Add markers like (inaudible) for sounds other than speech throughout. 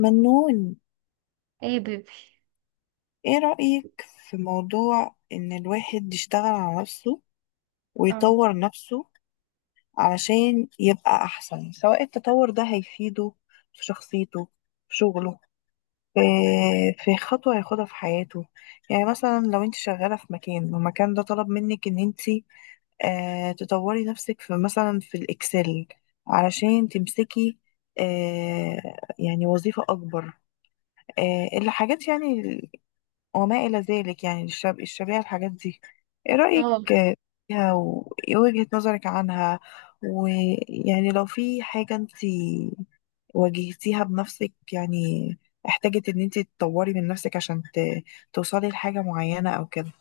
منون، ايه يا بيبي. ايه رأيك في موضوع ان الواحد يشتغل على نفسه اه. ويطور نفسه علشان يبقى احسن؟ سواء التطور ده هيفيده في شخصيته، في شغله، في في خطوة هياخدها في حياته. يعني مثلا لو انت شغالة في مكان والمكان ده طلب منك ان انت تطوري نفسك في مثلا في الإكسل علشان تمسكي آه، يعني وظيفة أكبر، الحاجات يعني وما إلى ذلك، يعني الشبيهة الحاجات دي. إيه رأيك اه. فيها وإيه وجهة نظرك عنها؟ ويعني لو في حاجة أنت واجهتيها بنفسك، يعني احتاجت إن أنت تطوري من نفسك عشان توصلي لحاجة معينة أو كده.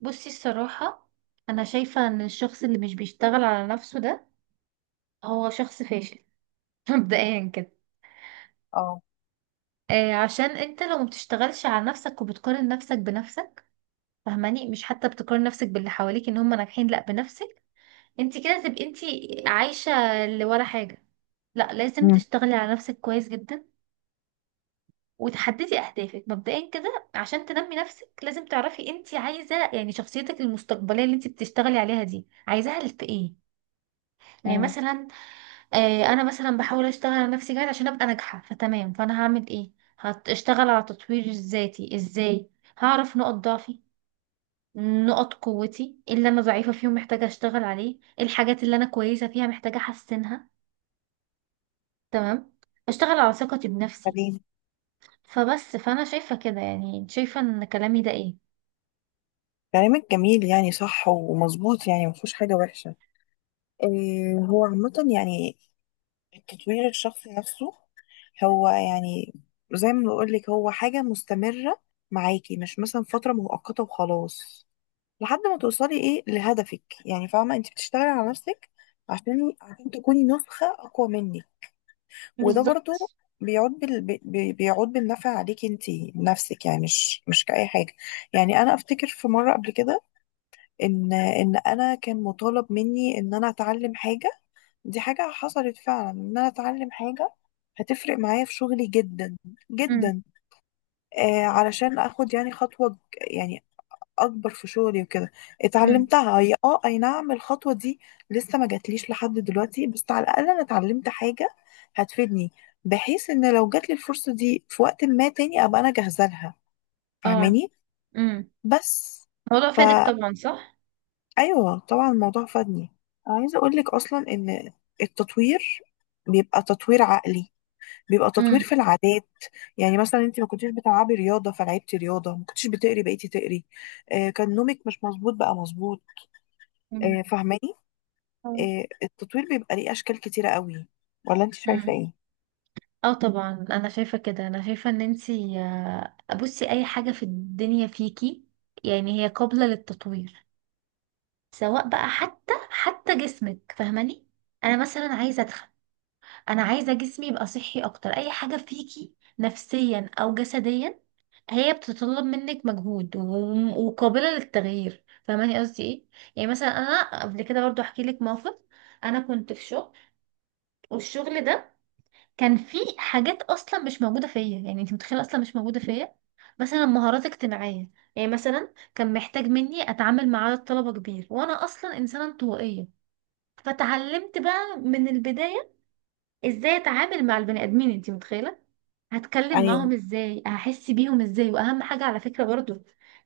بصي، الصراحة أنا شايفة إن الشخص اللي مش بيشتغل على نفسه ده هو شخص فاشل (laughs) مبدئيا كده. اه. آه، عشان أنت لو مبتشتغلش على نفسك وبتقارن نفسك بنفسك، فاهماني؟ مش حتى بتقارن نفسك باللي حواليك إن هم ناجحين، لأ، بنفسك. أنت كده تبقي أنت عايشة اللي ولا حاجة. لأ، لازم امم. تشتغلي على نفسك كويس جدا وتحددي أهدافك. مبدئيا كده، عشان تنمي نفسك لازم تعرفي أنت عايزة، يعني شخصيتك المستقبلية اللي أنت بتشتغلي عليها دي عايزاها في إيه. يعني امم. مثلا، آه انا مثلا بحاول اشتغل على نفسي جاهز عشان ابقى ناجحه، فتمام، فانا هعمل ايه؟ هشتغل على تطوير ذاتي ازاي؟ هعرف نقط ضعفي، نقط قوتي، إيه اللي انا ضعيفه فيهم محتاجه اشتغل عليه، إيه الحاجات اللي انا كويسه فيها محتاجه احسنها. تمام. اشتغل على ثقتي بنفسي. حبيبي. فبس، فانا شايفه كده، يعني شايفه ان كلامي ده ايه؟ كلامك جميل، يعني صح ومظبوط، يعني مفيهوش حاجة وحشة. إيه هو عامة يعني التطوير الشخصي نفسه هو يعني زي ما بقول لك هو حاجة مستمرة معاكي، مش مثلا فترة مؤقتة وخلاص لحد ما توصلي ايه لهدفك. يعني فاهمة انت بتشتغلي على نفسك عشان تكوني نسخة أقوى منك. وده برضو بالظبط. بيعود بالنفع عليكي انت نفسك، يعني مش كأي حاجة. يعني أنا أفتكر في مرة قبل كده إن أنا كان مطالب مني إن أنا أتعلم حاجة. دي حاجة حصلت فعلا، إن أنا أتعلم حاجة هتفرق معايا في شغلي جدا امم. جدا. علشان اخد يعني خطوة يعني اكبر في شغلي وكده. امم. اتعلمتها هي، اه اي نعم، الخطوة دي لسه ما جاتليش لحد دلوقتي، بس على الاقل انا اتعلمت حاجة هتفيدني، بحيث ان لو جاتلي الفرصة دي في وقت ما تاني ابقى انا جاهزة لها. اه. فاهماني؟ امم. بس الموضوع فادك فا طبعا، صح. ايوه طبعا الموضوع فادني. انا عايزة اقولك اصلا ان التطوير بيبقى تطوير عقلي، بيبقى تطوير امم. في العادات. يعني مثلا انت ما كنتيش بتلعبي رياضه فلعبتي رياضه، ما كنتيش بتقري بقيتي تقري، كان نومك مش مظبوط بقى مظبوط. مم. فاهماني؟ التطوير بيبقى ليه اشكال كتيره قوي، ولا انت شايفه آه. ايه؟ اه طبعا انا شايفه كده، انا شايفه ان انتي بصي اي حاجه في الدنيا فيكي يعني هي قابله للتطوير، سواء بقى حتى جسمك فاهماني. انا مثلا عايزه ادخل، انا عايزه جسمي يبقى صحي اكتر. اي حاجه فيكي نفسيا او جسديا هي بتتطلب منك مجهود وقابله للتغيير، فاهماني قصدي ايه؟ يعني مثلا انا قبل كده برضو احكي لك موقف. انا كنت في شغل، والشغل ده كان في حاجات اصلا مش موجوده فيا، يعني انت متخيله اصلا مش موجوده فيا. مثلا مهارات اجتماعيه، يعني مثلا كان محتاج مني اتعامل مع عدد طلبه كبير وانا اصلا انسانه انطوائيه. فتعلمت بقى من البدايه ازاي اتعامل مع البني ادمين. انت متخيله؟ هتكلم ايوه معاهم ازاي، هحس بيهم ازاي، واهم حاجه على فكره برضو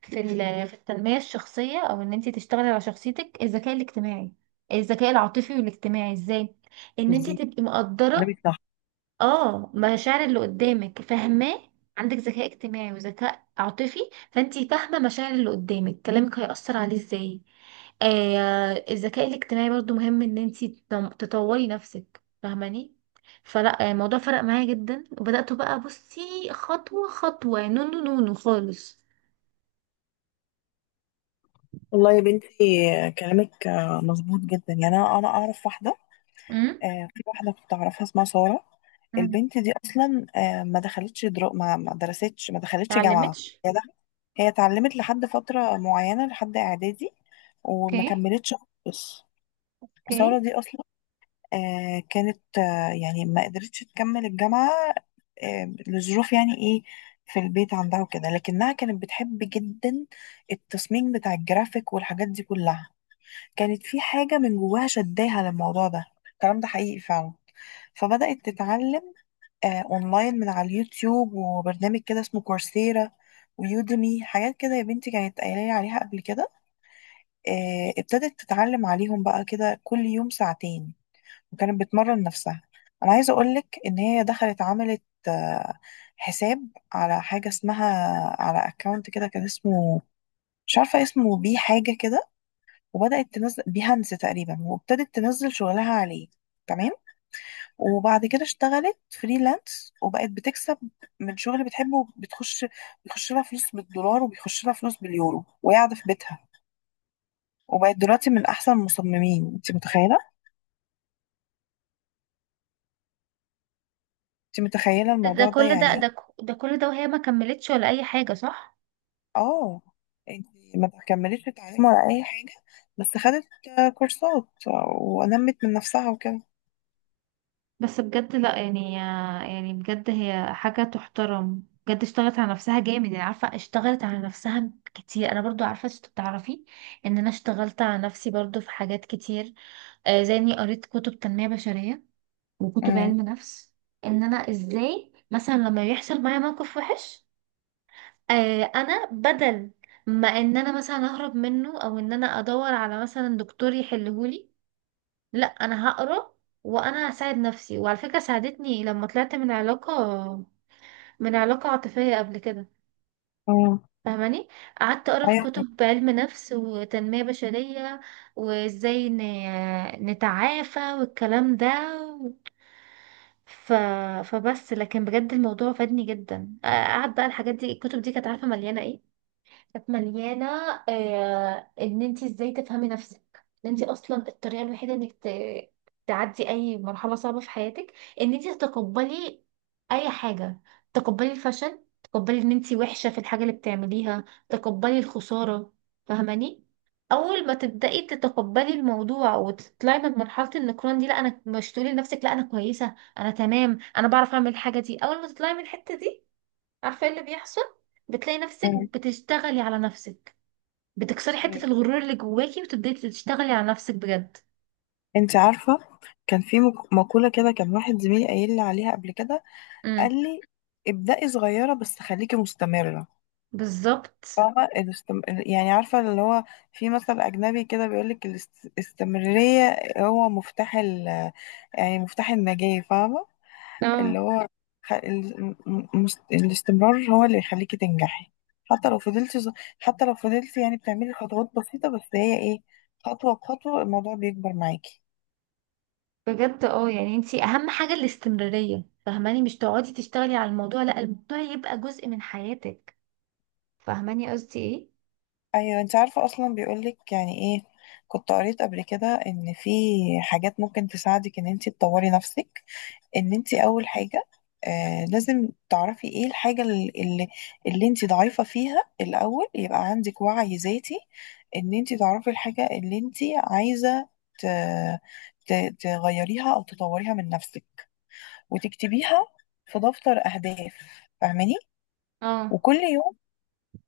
(laughs) في التنميه الشخصيه او ان انت تشتغلي على شخصيتك، الذكاء الاجتماعي، الذكاء العاطفي والاجتماعي، ازاي ان انت بالظبط، تبقي كلامك مقدره، صح. اه، مشاعر اللي قدامك، فاهماه؟ عندك ذكاء اجتماعي وذكاء عاطفي، فانتي فاهمة مشاعر اللي قدامك كلامك هيأثر عليه ازاي. آه، الذكاء الاجتماعي برضو مهم ان انتي تطوري نفسك فاهماني. فلا، الموضوع فرق معايا جدا، وبدأت بقى، بصي، خطوة خطوة نونو نونو خالص. والله يا بنتي، كلامك مظبوط جدا. يعني انا اعرف واحده، امم. في واحدة كنت أعرفها اسمها سارة. مم. البنت دي أصلا ما درستش، ما دخلتش جامعة، اتعلمتش. هي اتعلمت لحد فترة معينة لحد إعدادي، وما اوكي. كملتش خالص. سارة اوكي. دي أصلا كانت يعني ما قدرتش تكمل الجامعة لظروف يعني إيه في البيت عندها وكده، لكنها كانت بتحب جدا التصميم بتاع الجرافيك والحاجات دي كلها. كانت في حاجة من جواها شداها للموضوع ده، الكلام ده حقيقي فعلا. فبدأت تتعلم اونلاين من على اليوتيوب وبرنامج كده اسمه كورسيرا ويودمي، حاجات كده يا بنتي كانت قايله لي عليها قبل كده. ابتدت تتعلم عليهم بقى كده كل يوم ساعتين، وكانت بتمرن نفسها. انا عايزه اقولك ان هي دخلت عملت آه، حساب على حاجه اسمها، على اكونت كده كان اسمه، مش عارفه اسمه بيه حاجه كده، وبدأت تنزل بيهانس تقريبا وابتدت تنزل شغلها عليه. تمام. وبعد كده اشتغلت فريلانس وبقت بتكسب من شغل بتحبه، بتخش بيخش لها فلوس بالدولار وبيخش لها فلوس باليورو وهي قاعده في بيتها. وبقت دلوقتي من احسن المصممين. انت متخيله؟ انت متخيله ده الموضوع ده كل يعني؟ ده كل ده وهي ما كملتش ولا اي حاجة، صح؟ اه. انت ما كملتش تعليم ولا اي حاجه، بس خدت كورسات ونمت من نفسها وكده. بس بجد، لا يعني، يعني بجد هي حاجة تحترم بجد. اشتغلت على نفسها جامد، يعني عارفة اشتغلت على نفسها كتير. انا برضو عارفة، انت بتعرفي ان انا اشتغلت على نفسي برضو في حاجات كتير، آه زي اني قريت كتب تنمية بشرية وكتب امم. علم نفس، ان انا ازاي مثلا لما يحصل معايا موقف وحش، آه انا بدل ما ان انا مثلا اهرب منه او ان انا ادور على مثلا دكتور يحلهولي، لا انا هقرا وانا هساعد نفسي. وعلى فكره ساعدتني لما طلعت من علاقه، من علاقه عاطفيه قبل كده، امم. فاهماني. قعدت اقرا في ايوه. كتب علم نفس وتنميه بشريه وازاي نتعافى والكلام ده. ف... فبس، لكن بجد الموضوع فادني جدا. قعد بقى الحاجات دي، الكتب دي، كانت عارفه مليانه ايه؟ كانت مليانة ان انت ازاي تفهمي نفسك، ان انت اصلا الطريقة الوحيدة انك تعدي اي مرحلة صعبة في حياتك ان انت تتقبلي اي حاجة. تقبلي الفشل، تقبلي ان انت وحشة في الحاجة اللي بتعمليها، تقبلي الخسارة، فاهماني. اول ما تبدأي تتقبلي الموضوع وتطلعي من مرحلة النكران دي، لا انا مش، تقولي لنفسك لا انا كويسة انا تمام انا بعرف اعمل الحاجة دي، اول ما تطلعي من الحتة دي عارفة ايه اللي بيحصل؟ بتلاقي نفسك امم. بتشتغلي على نفسك، بتكسري حتة ايوه، الغرور اللي جواكي وتبدأي تشتغلي على نفسك بجد. انت عارفه كان في مقوله كده، كان واحد زميلي قايل لي عليها قبل كده. قال امم. لي: ابدأي صغيرة بس خليكي مستمرة. بالظبط. فاهمة يعني عارفة اللي هو في مثل أجنبي كده بيقولك الاستمرارية هو مفتاح يعني مفتاح النجاة. فاهمة؟ اللي اه هو خ... ال... م- م- الاستمرار هو اللي يخليكي تنجحي. حتى لو حتى لو فضلتي يعني بتعملي خطوات بسيطة، بس هي ايه، خطوة بخطوة الموضوع بيكبر معاكي. بجد، اه يعني انتي اهم حاجة الاستمرارية، فاهماني؟ مش تقعدي تشتغلي على الموضوع، لا الموضوع يبقى جزء من حياتك، فاهماني قصدي ايه؟ ايوه انت عارفه اصلا بيقولك يعني ايه، كنت قريت قبل كده ان في حاجات ممكن تساعدك ان انت تطوري نفسك. ان انت اول حاجه لازم تعرفي ايه الحاجه اللي انت ضعيفه فيها الاول، يبقى عندك وعي ذاتي ان انت تعرفي الحاجه اللي انت عايزه ت... ت... تغيريها او تطوريها من نفسك، وتكتبيها في دفتر اهداف. فاهماني؟ اه، وكل يوم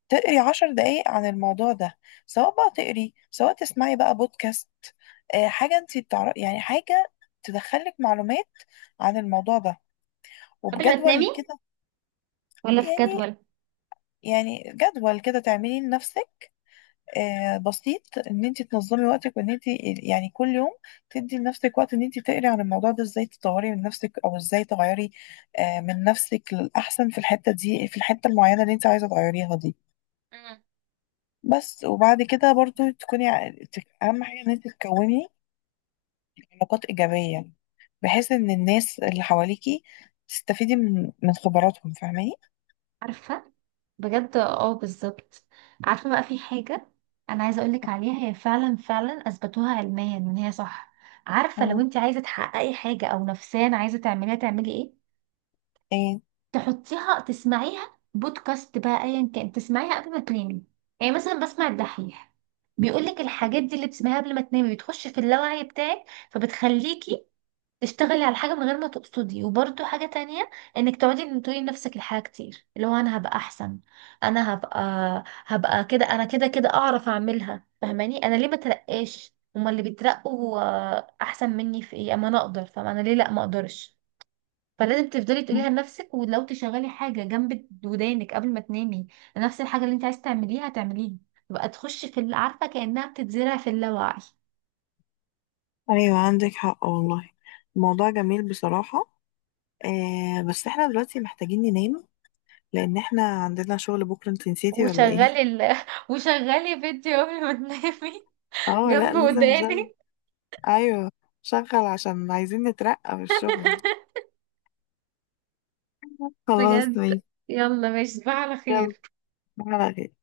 تقري 10 دقايق عن الموضوع ده، سواء بقى تقري سواء تسمعي بقى بودكاست حاجة انت بتعرفي يعني حاجة تدخلك معلومات عن الموضوع ده، قبل ما وبجدول تنامي كده. ولا في يعني جدول؟ يعني جدول كده تعمليه لنفسك بسيط، ان انت تنظمي وقتك وان انت يعني كل يوم تدي لنفسك وقت ان انت تقري عن الموضوع ده، ازاي تطوري من نفسك او ازاي تغيري من نفسك للأحسن في الحتة دي، في الحتة المعينة اللي انت عايزة تغيريها دي. بس وبعد كده برضو تكوني اهم حاجه ان انت تكوني علاقات ايجابيه، بحيث ان الناس اللي حواليكي تستفيدي من من خبراتهم. فاهماني؟ عارفة، بجد اه بالظبط. عارفة بقى في حاجة انا عايزة اقولك عليها، هي فعلا فعلا اثبتوها علميا ان هي صح. عارفة لو مم. انت عايزة تحققي حاجة او نفسيا عايزة تعمليها تعملي ايه؟ ايه؟ تحطيها، تسمعيها بودكاست بقى ايا كان، تسمعيها قبل ما تنامي. يعني مثلا بسمع الدحيح بيقولك الحاجات دي اللي بتسمعيها قبل ما تنامي بتخش في اللاوعي بتاعك، فبتخليكي تشتغلي على حاجة من غير ما تقصدي. وبرده حاجة تانية، انك تقعدي إن تقولي لنفسك الحاجة كتير، اللي هو انا هبقى احسن، انا هبقى، هبقى كده انا كده كده اعرف اعملها، فاهماني؟ انا ليه ما ترقاش، هما اللي بيترقوا احسن مني في ايه؟ اما انا اقدر، فانا ليه لا ما اقدرش؟ فلازم تفضلي تقوليها مم. لنفسك، ولو تشغلي حاجة جنب ودانك قبل ما تنامي، نفس الحاجة اللي انت عايزة تعمليها تعمليها، تبقى تخش في اللي عارفة كأنها بتتزرع في اللاوعي. ايوه عندك حق والله، الموضوع جميل بصراحة. بس احنا دلوقتي محتاجين ننام، لان احنا عندنا شغل بكرة. انت نسيتي ولا ايه؟ وشغلي ال... (laughs) وشغلي فيديو قبل ما تنامي، اه لا، جنب لازم وداني. نشغل. ايوه شغل، عشان عايزين نترقى في الشغل. خلاص بجد. ماشي. يلا ماشي، تصبح على يلا خير. على خير.